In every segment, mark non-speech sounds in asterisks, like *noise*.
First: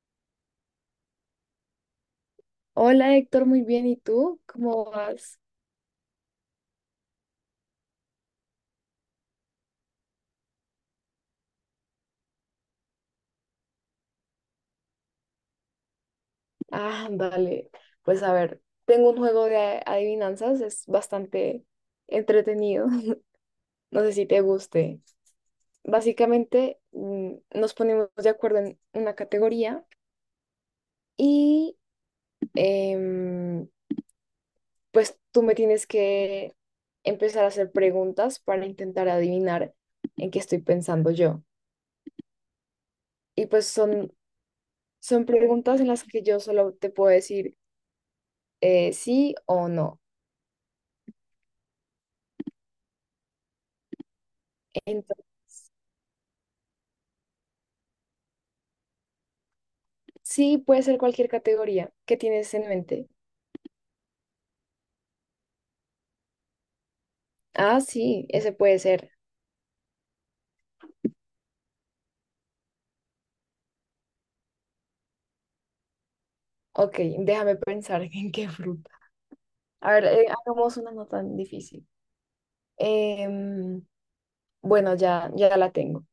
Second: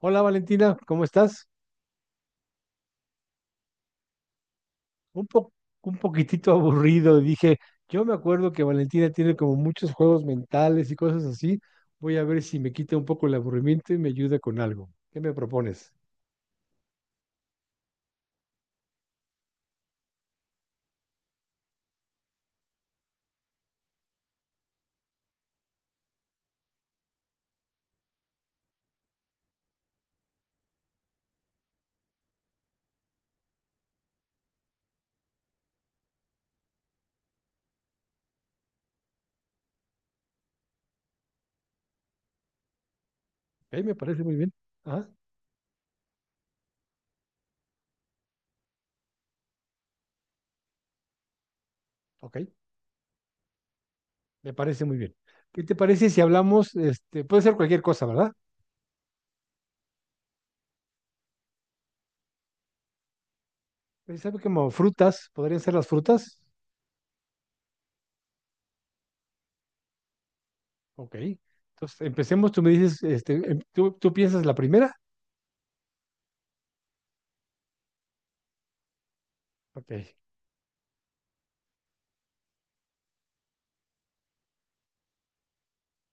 Hola Valentina, ¿cómo estás? Hola Héctor, muy bien. ¿Y tú? ¿Cómo Un vas? po- un poquitito aburrido, dije, yo me acuerdo que Valentina tiene como muchos juegos mentales y cosas así. Voy a ver si me quita un poco el aburrimiento y me ayuda con algo. ¿Qué me propones? Ah, vale, pues a ver, tengo un juego de adivinanzas, es bastante entretenido. *laughs* No sé si te guste. Básicamente, nos ponemos de acuerdo en una categoría y em, pues tú me tienes que empezar a hacer preguntas para intentar adivinar en qué estoy pensando yo. Y pues Ok, me son, parece muy bien. Ajá, son preguntas en las que yo solo te puedo decir sí o no. ok, me parece muy bien. ¿Qué te parece si hablamos, este, puede ser cualquier cosa, ¿verdad? Sí, puede ser cualquier categoría. ¿Qué tienes en mente? ¿Sabes como frutas? ¿Podrían ser las frutas? Ah, sí, ese puede ser. Ok. Entonces, empecemos, tú me dices, este, ¿tú, tú piensas la primera? Ok, déjame pensar *laughs* en qué fruta. Ok. A ver, hagamos una no tan difícil. Em, bueno, ya, ya la tengo.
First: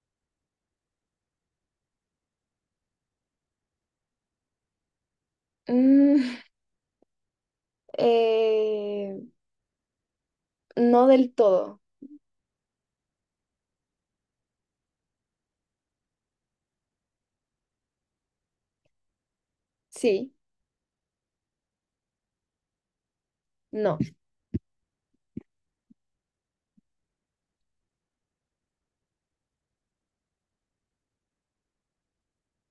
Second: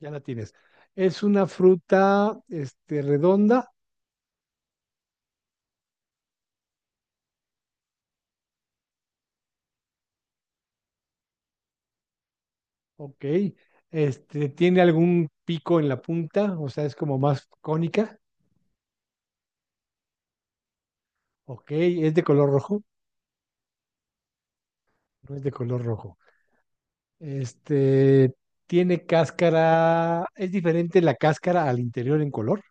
Ya la tienes. Es una fruta, este, redonda, Mm, *laughs* eh, no del todo. ok. Este, tiene algún pico en la punta, o sea, es como más cónica, Sí, ok. Es de color rojo, no, no es de color rojo. Este, tiene cáscara, es diferente la cáscara al interior en color,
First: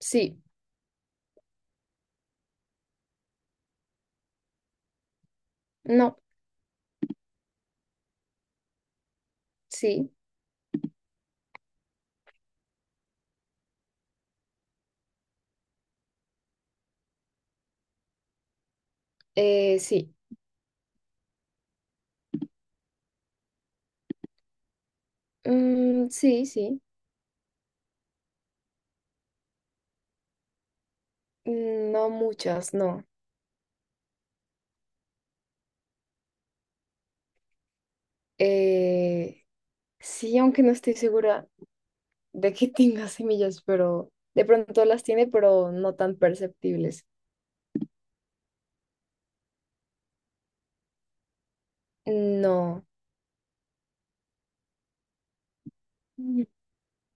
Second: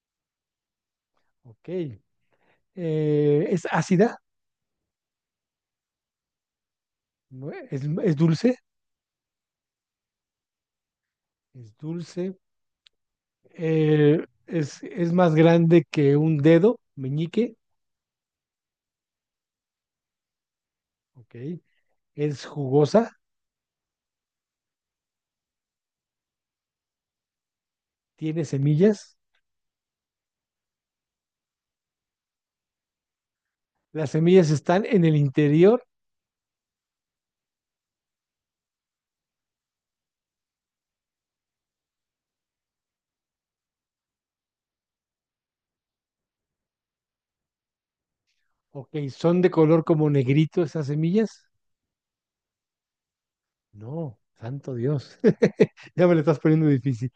sí, ok. Es ácida, no, ¿no? Es dulce, sí, es dulce. Es más grande que un dedo, meñique, sí. ok. Es jugosa, Mm, sí, sí. tiene semillas. Mm, no muchas, no. Las semillas están en el interior. Eh, sí, aunque no estoy segura de que *laughs* tenga semillas, pero de pronto las tiene, pero no tan perceptibles. Ok, ¿son de color como negrito esas semillas? No, No, santo Dios. *laughs* Ya me lo estás Mm. poniendo difícil.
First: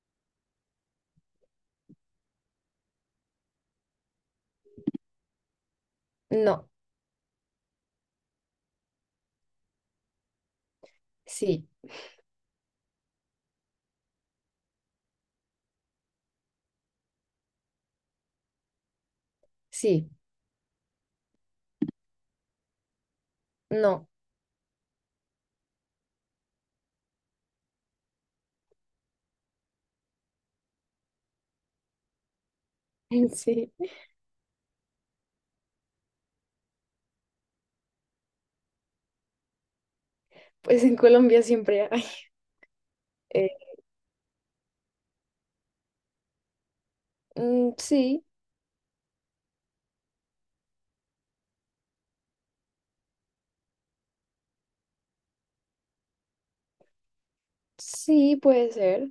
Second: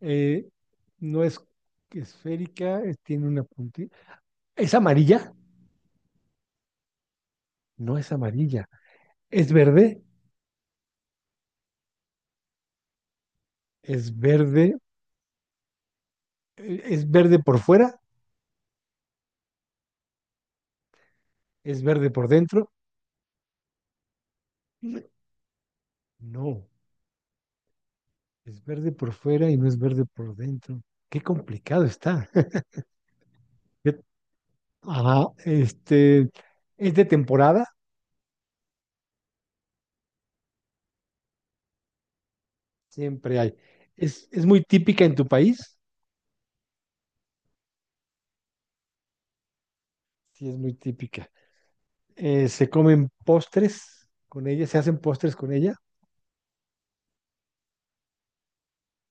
Eh, no es esférica, tiene una puntita. ¿Es amarilla? No, No es amarilla. ¿Es verde? sí, ¿Es verde? ¿Es verde por fuera? sí, ¿Es verde por dentro? no, No, es verde por fuera y no es verde por dentro. Qué complicado está. *laughs* sí. *laughs* Yo, ajá, este, es de temporada, Pues en Colombia siempre hay. siempre Eh, hay. Es muy típica en tu país, sí, sí, es muy típica. Se comen postres con ella, se hacen postres con ella. sí, puede ser.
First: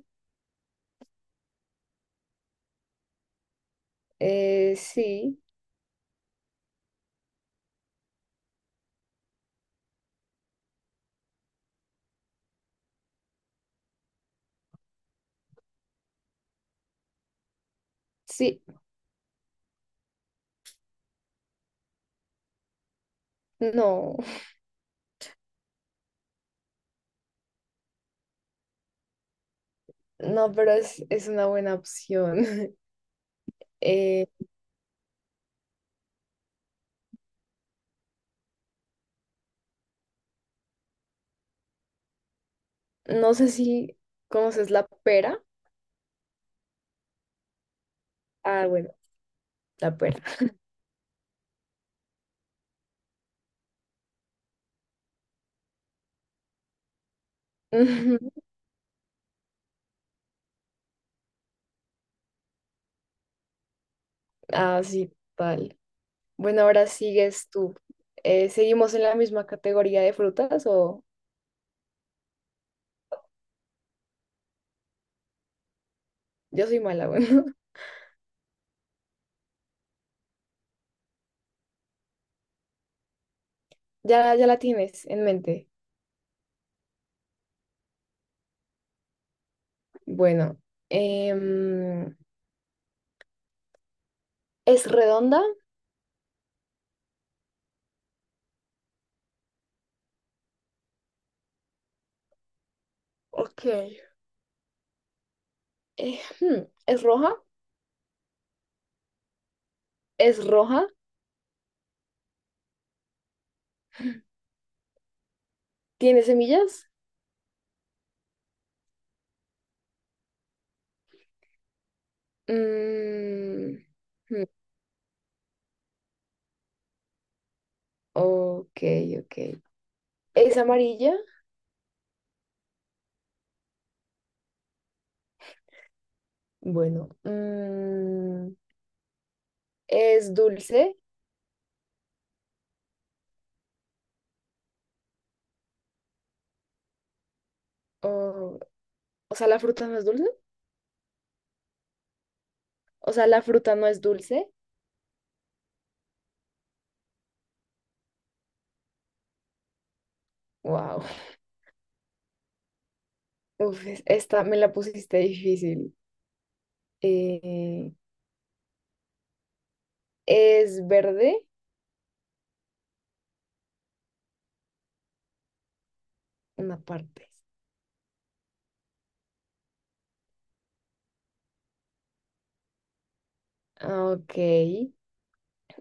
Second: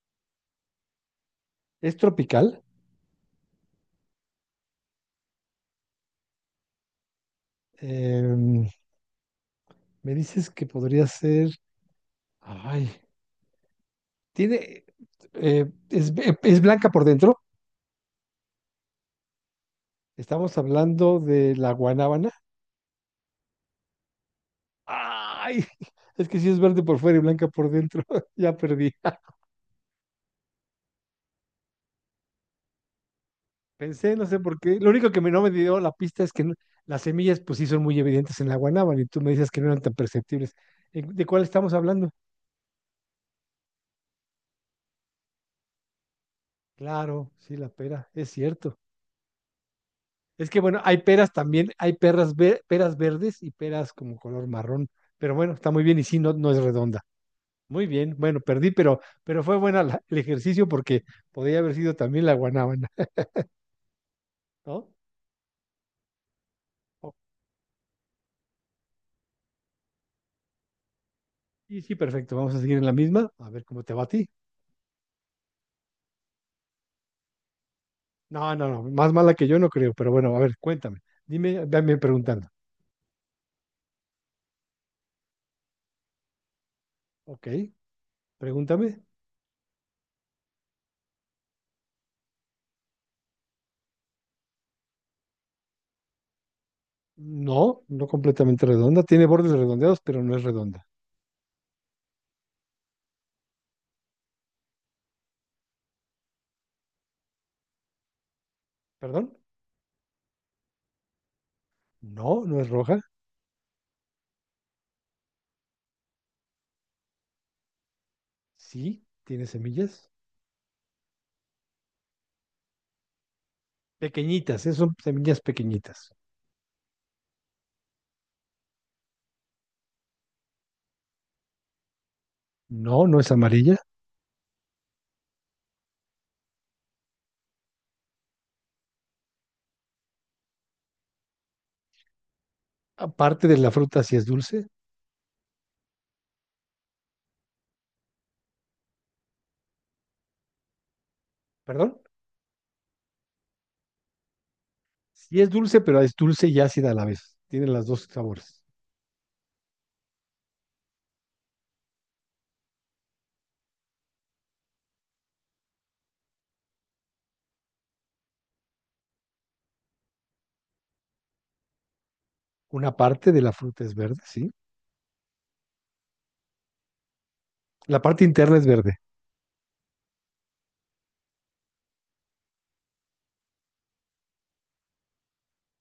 Es tropical. Sí, Em, Me dices que podría ser, ay, tiene, es blanca por dentro. sí, Estamos hablando de la guanábana. no, *laughs* Ay, *laughs* es que sí es verde por fuera y blanca por dentro. *laughs* Ya perdí. no, pero es una buena opción. *laughs* Pensé, no Eh, sé por qué. Lo único que no me dio la pista es que las semillas, pues sí, son muy evidentes en la guanábana y tú me dices que no eran tan perceptibles. ¿De cuál estamos hablando? no sé si conoces la pera. Claro, sí, la pera, es Ah, cierto. bueno, la pera. Es que bueno, hay peras también, hay perras ver peras verdes y peras como color marrón. Pero bueno, está muy bien y sí, no, no es redonda. Muy bien, bueno, *laughs* perdí, pero fue buena el ejercicio porque podría haber sido también la guanábana, Ah, ¿no? sí, tal. Bueno, ahora Oh, sigues tú. ¿Seguimos en la misma categoría de frutas o sí, sí, perfecto. Vamos a seguir en la misma, a ver cómo te va a ti. yo soy mala? Bueno, No, no, no, más mala que yo no creo, pero bueno, a ver, cuéntame. Dime, véanme preguntando. *laughs* ya, ya la tienes en mente. Ok, pregúntame. Bueno, em, ¿es redonda? No, no completamente redonda. Tiene bordes redondeados, pero no es redonda. Ok. ¿Es roja? ¿Perdón? ¿Es roja? No, no es roja. ¿Tiene semillas? Sí, tiene semillas. Mm, hmm, Pequeñitas, son semillas pequeñitas. ok, ok. ¿Es amarilla? No, no es amarilla. Bueno, ¿es dulce? Aparte de la fruta, sí es dulce. O, o sea, ¿la fruta no es dulce? ¿Perdón? O sea, ¿la fruta no es dulce? Sí es dulce, pero es dulce y ácida a la vez. Tiene los dos sabores. Wow. Uf, esta me la pusiste difícil. Eh, es verde, Una parte de la fruta es verde, sí. una parte. La parte interna es verde. Ah, ok.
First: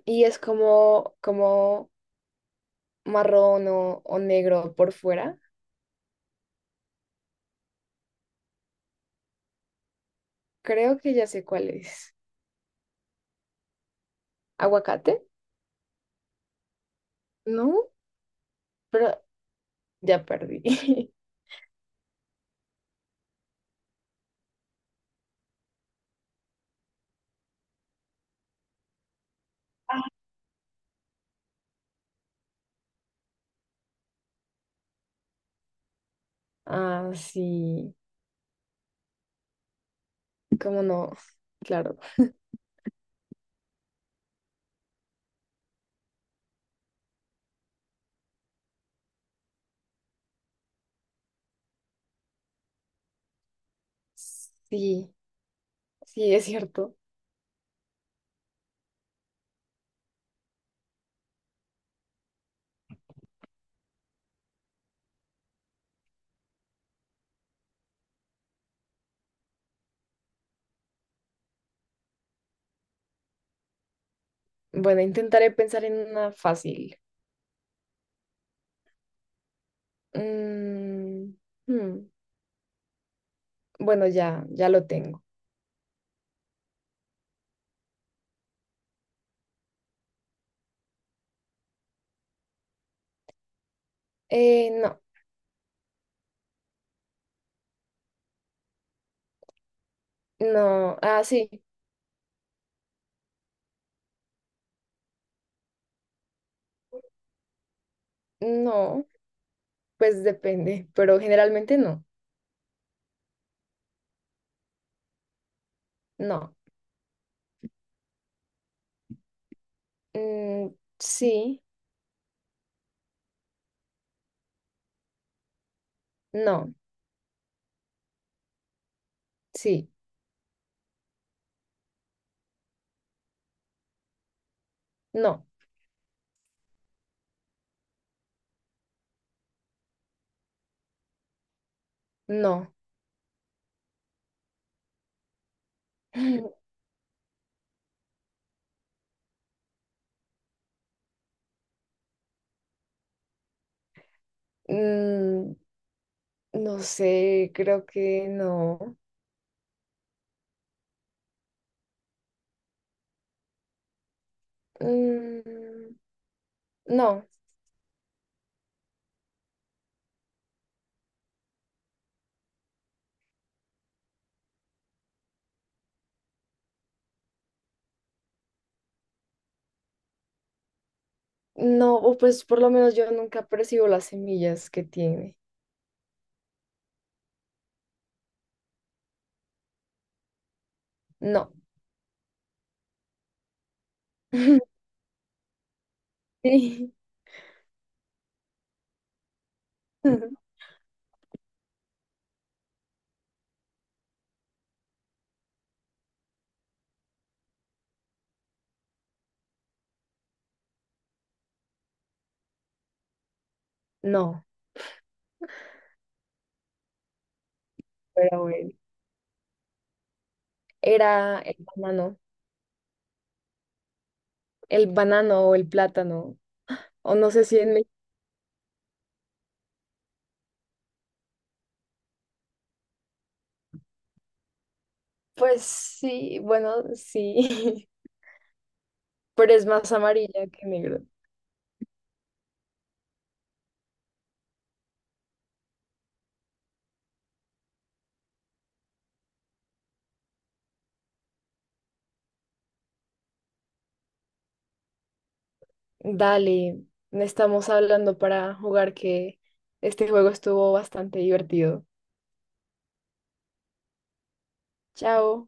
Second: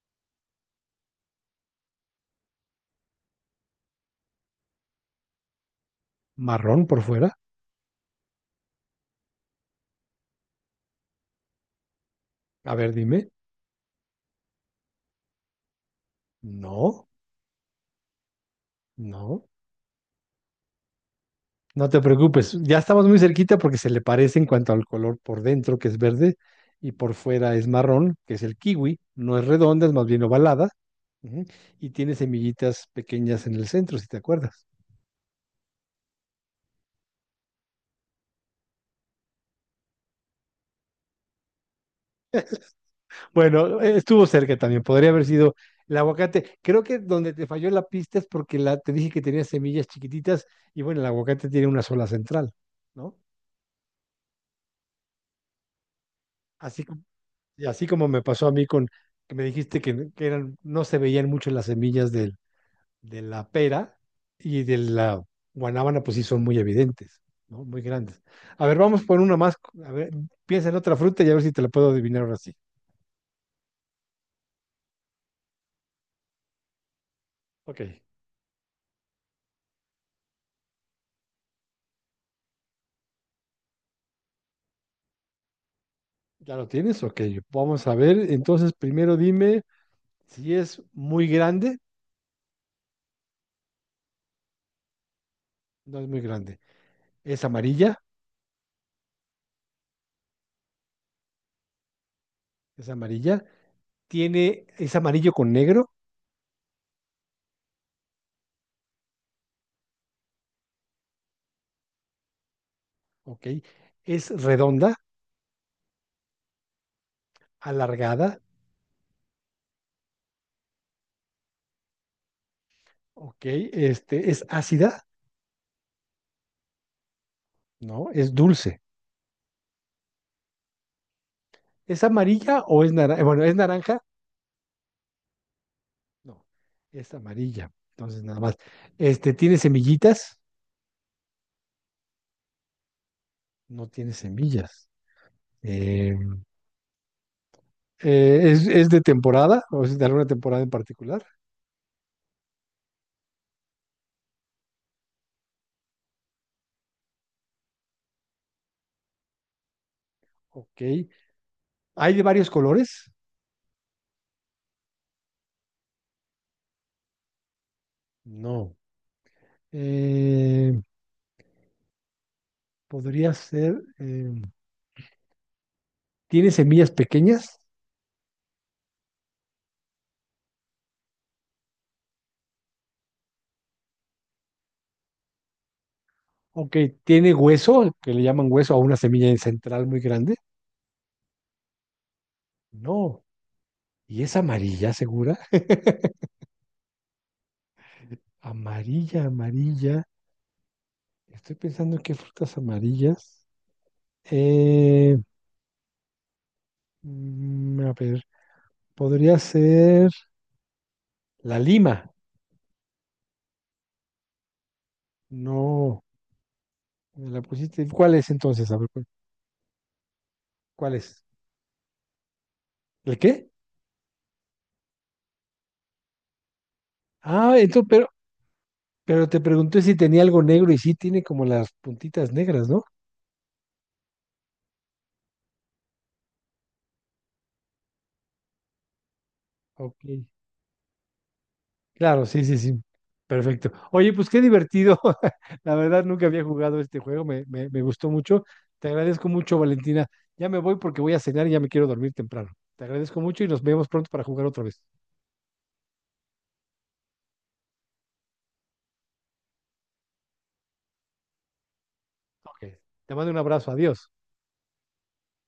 Y es como, como marrón o negro por fuera. Marrón por fuera. Creo que ya sé cuál es. A ver, dime. ¿Aguacate? No. No, pero No, ya perdí. *laughs* no te preocupes. Ya estamos muy cerquita porque se le parece en cuanto al color por dentro, que es verde, y por fuera es marrón, que es el kiwi. No es redonda, es más bien ovalada. Ujú, y tiene semillitas pequeñas en el centro, si te acuerdas. Ah, sí. ¿Cómo no? Claro. Bueno, estuvo cerca también. Podría haber sido el aguacate. Creo que donde te falló la pista es porque te dije que tenía semillas chiquititas y bueno, el aguacate tiene una sola central, ¿no? Sí, sí, es Así, cierto. como- y así como me pasó a mí con que me dijiste que eran, no se veían mucho las semillas del de la pera y de la guanábana, pues sí son muy evidentes, ¿no? Muy grandes. A ver, vamos por una más. A ver, piensa en otra fruta y a ver si te la puedo adivinar ahora sí. Bueno, intentaré pensar en una fácil. Ok, Mm, hmm, Bueno, ya, ya lo tengo. ¿ya lo tienes? Ok, vamos a ver. Entonces, primero dime si es muy grande. No, No es muy grande. Es amarilla, no, ah, sí, es amarilla. Tiene, es amarillo con negro, no, pues depende, pero generalmente no, ok. Es redonda, no, alargada, mm, sí, ok. Este, es ácida, no, ¿no? Es dulce. sí, ¿Es amarilla o es naranja? Bueno, es naranja, no, no, es amarilla. Entonces, nada más. Este, ¿tiene semillitas? no, No tiene semillas. Eh, *laughs* eh, es de temporada? ¿O es de alguna temporada en particular? Mm, no sé, creo que no, Ok. ¿Hay de varios colores? Mm, no, No. Eh, podría ser, ¿tiene semillas pequeñas? no, o pues por lo menos yo nunca percibo las semillas que tiene, Ok. ¿Tiene hueso? Que le llaman hueso a una semilla central muy grande. no, No. ¿Y es *laughs* amarilla, segura? *laughs* sí, Amarilla, amarilla. *laughs* Estoy pensando en qué frutas amarillas. Eh, mm, a ver, podría ser la lima. no, No, me la pusiste. ¿Cuál es pero entonces? bueno, A ver, ¿cuál es? era ¿El qué? el banano o el plátano, o no sé Ah, si en. entonces, pero te pregunté si tenía algo negro y sí tiene como las puntitas negras, ¿no? Pues sí, bueno, sí, *laughs* pero es más Ok. amarilla que negro. Claro, sí, sí, sí. Perfecto. Oye, pues qué divertido. *laughs* La verdad, nunca había jugado este juego. Me gustó mucho. Te agradezco mucho, Valentina. Ya me voy porque voy a cenar y ya me quiero dormir temprano. Te agradezco mucho y nos vemos pronto para jugar otra vez. Dale, estamos hablando para jugar que este juego estuvo bastante divertido. Ok. Te mando un abrazo. Adiós. Chao.